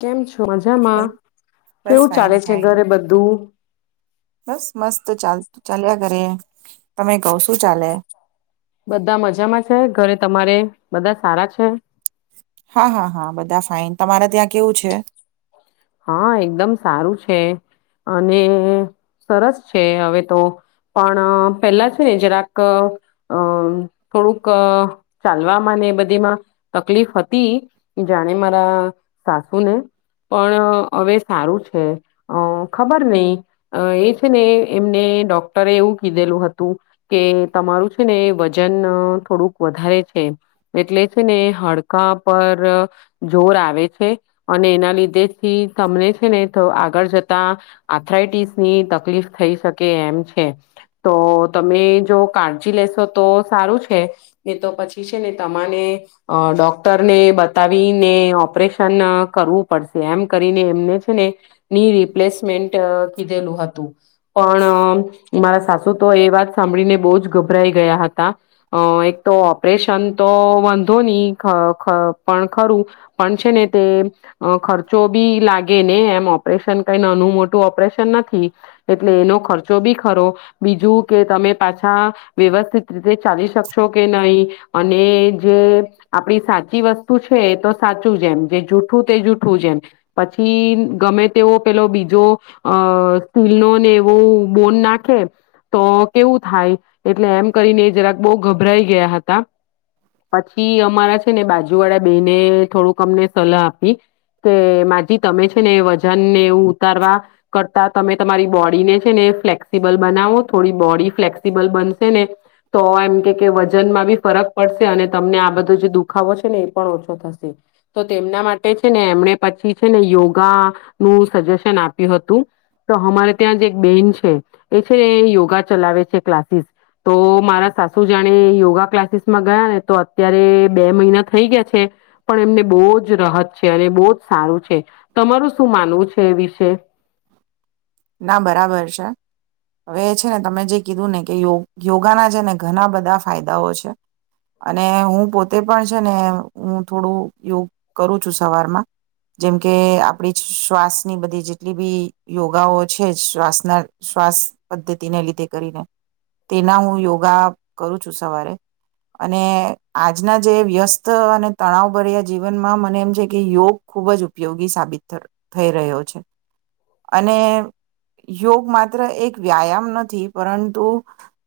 કેમ છો મજામાં બસ બસ કેવું ફાઈન ચાલે છે ફાઈન ઘરે બધું બસ મસ્ત ચાલ ચાલ્યા. તમે કહ શું ચાલે બધા મજામાં છે ઘરે તમારે બધા સારા છે. હા હા હા બધા ફાઇન તમારે ત્યાં કેવું છે. હા એકદમ સારું છે અને સરસ છે હવે તો પણ પેલા છે ને જરાક અ થોડુંક ચાલવામાં ને બધીમાં તકલીફ હતી જાણે મારા સાસુને પણ હવે સારું છે અ ખબર નહી એ છે ને એમને ડોક્ટરે એવું કીધેલું હતું કે તમારું છે ને વજન થોડુંક વધારે છે એટલે છે ને હડકા પર જોર આવે છે અને એના લીધે થી તમને છે ને આગળ જતા આથરાઇટીસ ની તકલીફ થઈ શકે એમ છે, તો તમે જો કાળજી લેશો તો સારું છે, ને તો પછી છે ને તમાને ડોક્ટરને બતાવીને ઓપરેશન કરવું પડશે. એમ કરીને એમને છે ને, ની રિપ્લેસમેન્ટ કીધેલું હતું પણ મારા સાસુ તો એ વાત સાંભળીને બહુ જ ગભરાઈ ગયા હતા અ એક તો ઓપરેશન તો વાંધો ની પણ એ ખરું પણ છે ને તે ખર્ચ ખચો બી લાગે ને એમ ઓપરેશન કઈ નાનું મોટું ઓપરેશન નથી એટલે એનો ખર્ચો બી ખરો બીજું કે તમે પાછા વ્યવસ્થિત રીતે ચાલી શકશો કે નહી અને જે આપડી સાચી વસ્તુ છે એ તો સાચું જેમ જે જૂઠું તે જૂઠું જેમ. પછી ગમે તેઓ પેલો બીજો અ સ્ટીલ નો ને એવો બોન નાખે તો કેવું થાય એટલે એમ કરીને જરાક બહુ ગભરાઈ ગયા હતા પછી અમારા છે ને બાજુ વાળા બેને થોડુંક અમને સલાહ આપી. તે માજી તમે છે ને વજન ને એ ઉતારવા કરતા તમે તમારી બોડીને છે ને ફ્લેક્સિબલ બનાવો થોડી બોડી ફ્લેક્સિબલ બનશે ને તો એમ કે કે વજનમાં બી ફરક પડશે અને તમને આ બધો જે દુખાવો છે ને એ પણ ઓછો થશે તો તેમના માટે છે ને એમણે પછી છેને યોગા નું સજેશન આપ્યું હતું તો અમારે ત્યાં જે એક બેન છે એ છે ને યોગા ચલાવે છે ક્લાસીસ તો મારા સાસુ જાણે યોગા ક્લાસીસ માં ગયા ને તો અત્યારે બે મહિના થઈ ગયા છે પણ એમને બહુ જ રાહત છે અને બહુ જ સારું છે તમારું શું માનવું છે એ વિશે ના બરાબર છે હવે છે ને તમે જે કીધું ને કે યોગાના છે ને ઘણા બધા ફાયદાઓ છે અને હું પોતે પણ છે ને હું થોડું યોગ કરું છું સવારમાં જેમ કે આપડી શ્વાસની બધી જેટલી બી યોગાઓ છે જ શ્વાસના શ્વાસ પદ્ધતિને લીધે કરીને તેના હું યોગા કરું છું સવારે અને આજના જે વ્યસ્ત અને તણાવભર્યા જીવનમાં મને એમ છે કે યોગ ખૂબ જ ઉપયોગી સાબિત થ થઈ રહ્યો છે અને યોગ માત્ર એક વ્યાયામ નથી પરંતુ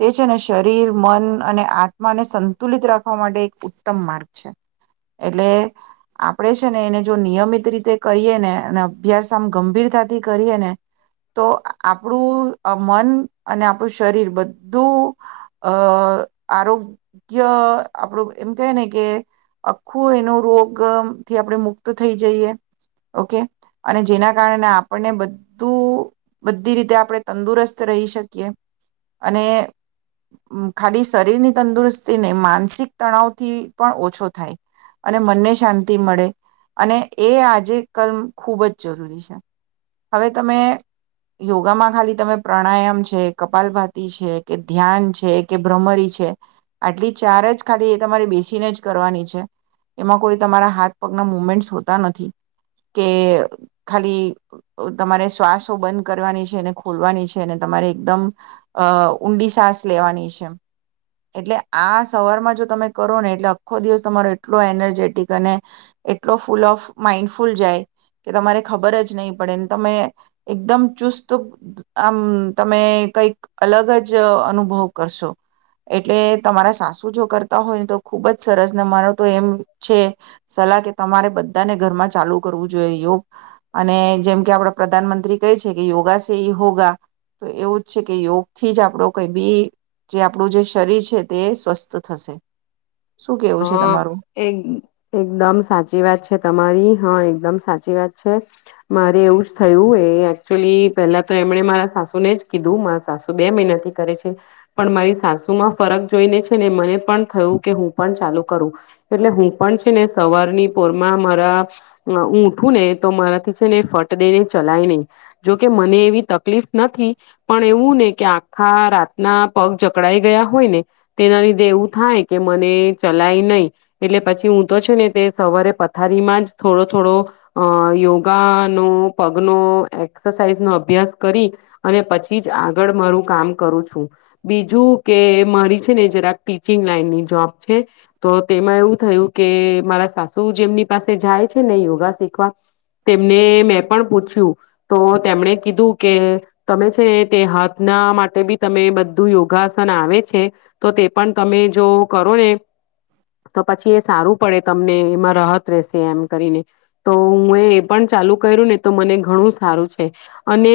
તે છે ના શરીર મન અને આત્માને સંતુલિત રાખવા માટે એક ઉત્તમ માર્ગ છે એટલે આપણે છે ને એને જો નિયમિત રીતે કરીએ ને અને અભ્યાસ આમ ગંભીરતાથી કરીએ ને તો આપણું મન અને આપણું શરીર બધું અ આરોગ્ય આપણું એમ કહે ને કે આખું એનો રોગથી આપણે મુક્ત થઈ જઈએ ઓકે અને જેના કારણે આપણને બધું બધી રીતે આપણે તંદુરસ્ત રહી શકીએ અને ખાલી શરીરની તંદુરસ્તીને માનસિક તણાવથી પણ ઓછો થાય અને મનને શાંતિ મળે અને એ આજે કમ ખૂબ જ જરૂરી છે હવે તમે યોગામાં ખાલી તમે પ્રાણાયામ છે, કપાલભાતી છે, કે ધ્યાન છે, કે ભ્રમરી છે, આટલી ચાર જ ખાલી એ તમારે બેસીને જ કરવાની છે એમાં કોઈ તમારા હાથ પગના મુમેન્ટ હોતા નથી કે ખાલી તમારે શ્વાસ બંધ કરવાની છે ખોલવાની છે અને તમારે એકદમ અ ઊંડી સાસ લેવાની છે એટલે આ સવારમાં જો તમે કરો ને એટલે આખો દિવસ તમારો એટલો એનર્જેટિક અને એટલો ફૂલ ઓફ માઈન્ડફુલ જાય. કે તમારે ખબર જ નહીં પડે ને તમે એકદમ ચુસ્ત આમ તમે કઈક અલગ જ અનુભવ કરશો એટલે તમારા સાસુ જો કરતા હોય ને તો ખુબ જ સરસ ને મારો તો એમ છે સલાહ કે તમારે બધાને ઘરમાં ચાલુ કરવું જોઈએ યોગ અને જેમ કે આપડ પ્રધાનમંત્રી કે છે કે યોગા સે હોગા તો એવું જ છે કે યોગથી જ આપણું કઈ બી જે આપણું જે શરીર છે તે સ્વસ્થ થશે શું કેવું છે હા તમારું એક એકદમ સાચી વાત છે તમારી હા એકદમ સાચી વાત છે મારે એવું જ થયું એ એકચુલી પેલા તો એમણે મારા સાસુને જ કીધું મારા સાસુ બે મહિના થી કરે છે પણ મારી સાસુમાં ફરક જોઈને છે ને મને પણ થયું કે હું પણ ચાલુ કરું એટલે હું પણ છે ને સવારની પોરમાં મારા હુ ઊઠું ને તો મારાથી છે ને ફટ દઈ ને ચલાય નહીં જોકે મને એવી તકલીફ નથી પણ એવું ને કે આખા રાતના પગ ચકડાઈ ગયા હોય ને તેના લીધે એવું થાય કે મને ચલાય નહી એટલે પછી હું તો છે ને તે સવારે પથારીમાં જ થોડો થોડો અ યોગાનો પગલો એક્સરસાઇઝ નો અભ્યાસ કરી અને પછી જ આગળ મારું કામ કરું છું બીજું કે મારી છે ને જરાક ટીચિંગ લાઈનની જોબ તો તેમાં એવું થયું કે મારા સાસુ જેમની પાસે જાય છે ને યોગા શીખવા તેમને મેં પણ પૂછ્યું તો તેમણે કીધું કે તમે છેને તે હાથના માટે બી તમે બધું યોગાસન આવે છે તો તે પણ તમે જો કરો ને તો પછી એ સારું પડે તમને એમાં રાહત રહેશે એમ કરીને તો હું એ એ પણ ચાલુ કર્યું ને તો મને ઘણું સારું છે અને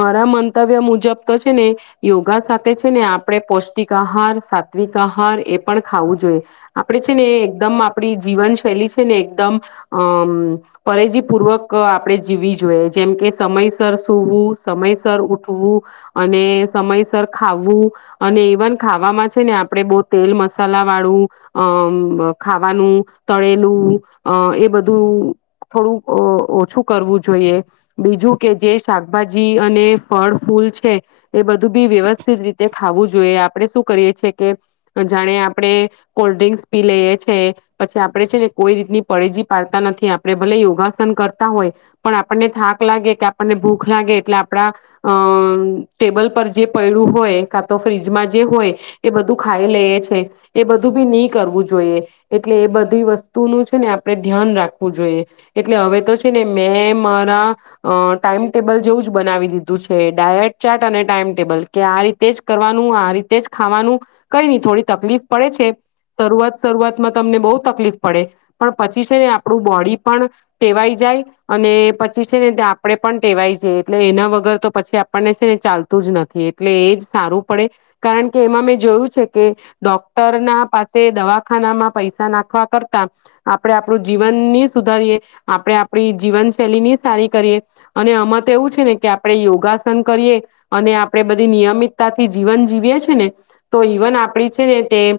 મારા મંતવ્ય મુજબ તો છે ને યોગા સાથે છે ને આપણેે પૌષ્ટિક આહાર સાત્વિક આહાર એ પણ ખાવું જોઈએ આપડે છે ને એકદમ આપડી જીવનશૈલી છે ને એકદમ અમ પરેજીપૂર્વક આપણેે જીવવી જોઈએ જેમકે સમયસર સૂવું સમયસર ઉઠવું અને સમયસર ખાવું અને ઇવન ખાવામાં છે ને આપડણે બહુ તેલ મ મસાલા વાળું અ ખાવાનું તળેલું એ બધું થોડું ઓછું કરવું જોઈએ બીજું કે જે શાકભાજી અને ફળ ફૂલ છે એ બધું બી વ્યવસ્થિત રીતે ખાવુ જોઈએ આપણે શું કરીએ છેએ કે જાણે આપણે કોલ્ડ ડ્રિંક્સ પી લઈએ છેએ પછી આપડે છે ને કોઈ રીતની પળેજી પાડતા નથી આપણે ભલે યોગાસન કરતા હોય પણ આપણને થાક લાગે કે આપણને ભૂખ લાગે એટલે આપડા અ ટેબલ પર જે પૈડું હોય કા તો ફ્રીજમાં જે હોય એ બધું ખાઈ લઈએ છે એ બધું બી નહી કરવું જોઈએ એટલે એ બધી વસ્તુનું છે ને આપે ધ્યાન રાખવું જોઈએ એટલે હવે તો છે ને મેં મારા અ ટાઈમટેબલ જેવું જ બનાવી દીધું છે ડાયટ ચાટ અને ટાઈમ ટેબલ કે આ રીતે જ કરવાનું આ રીતે જ ખાવાનું કઈ નહી થોડી તકલીફ પડે છે શરૂઆત શરૂઆતમાં તમને બહુ તકલીફ પડે પણ પછી છે ને આપણું બોડી પણ ટેવાઈ જાય અને પછી છે ને આપણે પણ ટેવાય જાય એટલે એના વગર તો પછી આપણને છે ને ચાલતું જ નથી એટલે એ જ સારું પડે કારણ કે એમાં મેં જોયું છે કે ડોક્ટર ના પાસે દવાખાનામાં પૈસા નાખવા કરતા આપડે આપણું જીવનની સુધારીએ આપણેે આપણી જીવનશૈલી ની સારી કરીએ અને અમત એવું છે ને કે આપણે યોગાસન કરીએ અને આપણેે બધી નિયમિતતા થી જીવન જીવીએ છી ને તો ઈવન આપડી ને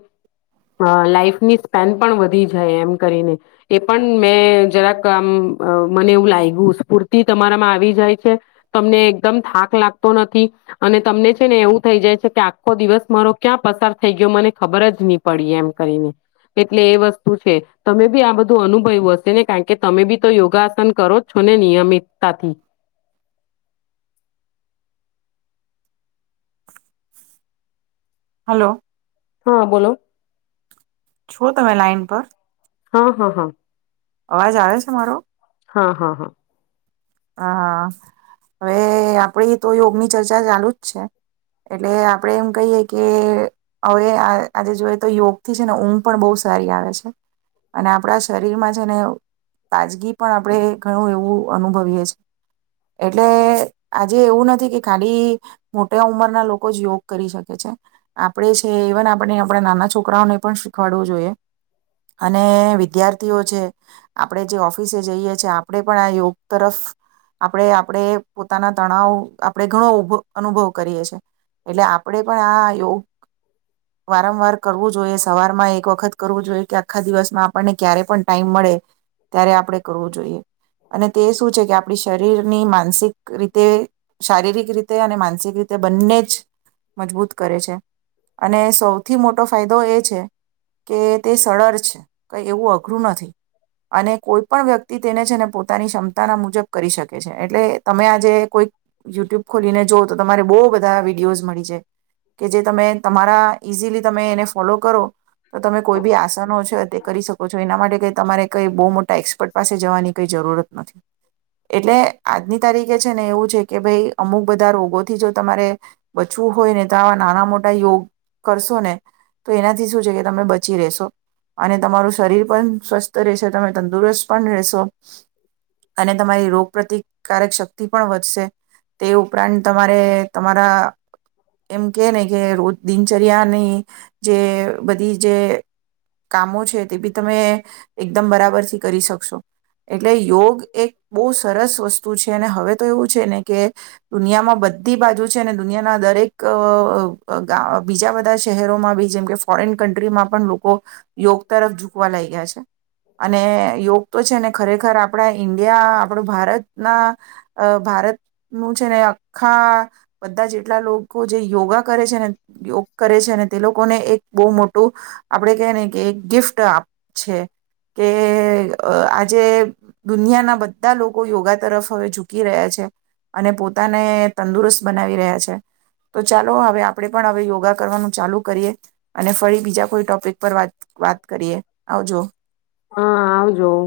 લાઈફની સ્પેન પણ વધી જાય એમ કરીને એ પણ મેં જરાક આ મને એવું લાગ્યું સ્ફૂર્તિ તમારામાં આવી જાય છે તમને એકદમ થાક લાગતો નથી અને તમને છે ને એવું થઈ જાય છે કે આખો દિવસ મારો ક્યાં પસાર થ થઈ ગયો મને ખબર જ નહી પડી એમ કરીને એટલે એ વસ્તુ છે તમે બી આ બધું અનુભય્યું હશે ને કારણ કે તમે બી તો યોગાસન કરો છો ને નિયમિતતાથી હલો હા બોલો છો તમે લાાઈન પર હા હા હા અવાજ આવે છે મારો હા હા હા હા હવે આપડી તો યોગની ચર્ચા ચાલુ જ છે એટલે આપડે એમ કહીએ કે હવે આ આજે જોઈ તો યોગથી છે ને ઊંઘ પણ બહુ સારી આવે છે અને આપડા શરીરમાં છે ને તાજગી પણ આપણે ઘણું એવું અનુભવીએ એટલે આજે એવું નથી કે ખાલી મોટા ઉંમરના લોકો જ યોગ કરી શકે છે આપણે છે ઈવન આપણે આપણા નાના છોકરાઓને પણ શીખવાડવું જોઈએ અને વિધ્યાર્થીઓ છે આપણે જે ઓફિસે જઈએ છે આપણે પણ આ યોગ તરફ આપણે આપણે પોતાના તણાવ આપણે ઘણો ભ અનુભવ કરીએ છીએ એટલે આપણેે પણ આ યોગ વારંવાર કરવું જોઈએ સવારમાં એક વખત કરવું જોઈએ કે આખા દિવસમાં આપણને ક્યારે પણ ટાઈમ મળે ત્યારે આપડણે કરવું જોઈએ અને તે શું છે કે આપણી શરીરની માનસિક રીતે શારીરિક રીતે અને માનસિક રીતે તે બંને જ મજબૂત કરે છે અને સૌથી મોટો ફાયદો એ છે કે તે સરળ છે કઈ એવું અઘરું નથી અને કોઈ પણ વ્યક્તિ તેને છે ને પોતાની ક્ષમતાના મુજબ કરી શકે છે એટલે તમે આજે કોઈક યુટ્યુબ ખોલીને જઓ તો તમારે બહુ બધા વિડીયોઝ મળી છે કે જે તમે તમારા ઇઝીલી તમે એને ફોલો કરો તો તમે કોઈ બી આસનો છે તે કરી શકો છો એના માટે કઈ તમારે કઈ બહુ મોટા એક્સપર્ટ પાસે જવાની કઈ જરૂરત નથી એટલે આજની તારીખે છે ને એવું છે કે ભાઈ અમુક બધા રોગોથી જો તમારે બચવું હોય ને તો આવા નાના મોટા યોગ કરશો ને તો એનાથી શું છે કે તમે બચી રહેેશો અને તમારું શરીર પણ સ્વસ્થ રહેશે તમે તંદુરસ્ત પણ રહેશો અને તમારી રોગ પ્ર્રતિકારક શક્તિ પણ વધશે તે ઉપરાંત તમારે તમારા એમ કે ને કે રોજ દિનચર્યાની જે બધી જે કામો છે તે બી તમે એકદમ બરાબર થી કરી શકશો એટલે યોગ એક સરસ વસ્તુ છે અને હવે તો એવું છે ને કે દુનિયામાં બધી બાજુ છે અને દુનિયાના દરેક બીજા બધા શહેરોમાં બી જેમ કે ફોરેન કન્ટ્રીમાં પણ લોકો યોગ તરફ ઝુકવા લાગ ગયા છે અને યોગ તો છે ને ખરેખર આપડા ઈન્ડિયા આપણું ભારતના અ ભારતનું છે ને આખા બધા જેટલા લોકો જે યોગા કરે છે ને યોગ કરે છે ને તે લોકોને એક બહુ મોટું આપડે કે ને કે એક ગિફ્ટ આપ છે કે આજે દુનિયાના બધ બધા લોકો યોગા તરફ હવે ઝૂકી રહ્યા છે અને પોતાને તંદુરસ્ત બનાવી રહ્યા છે તો ચાલો હવે આપણેે પણ હવે યોગા કરવાનું ચાલુ કરી અને ફરી બીજા કોઈ ટોપિક પર વાત કરીએ આવજો હા આવજો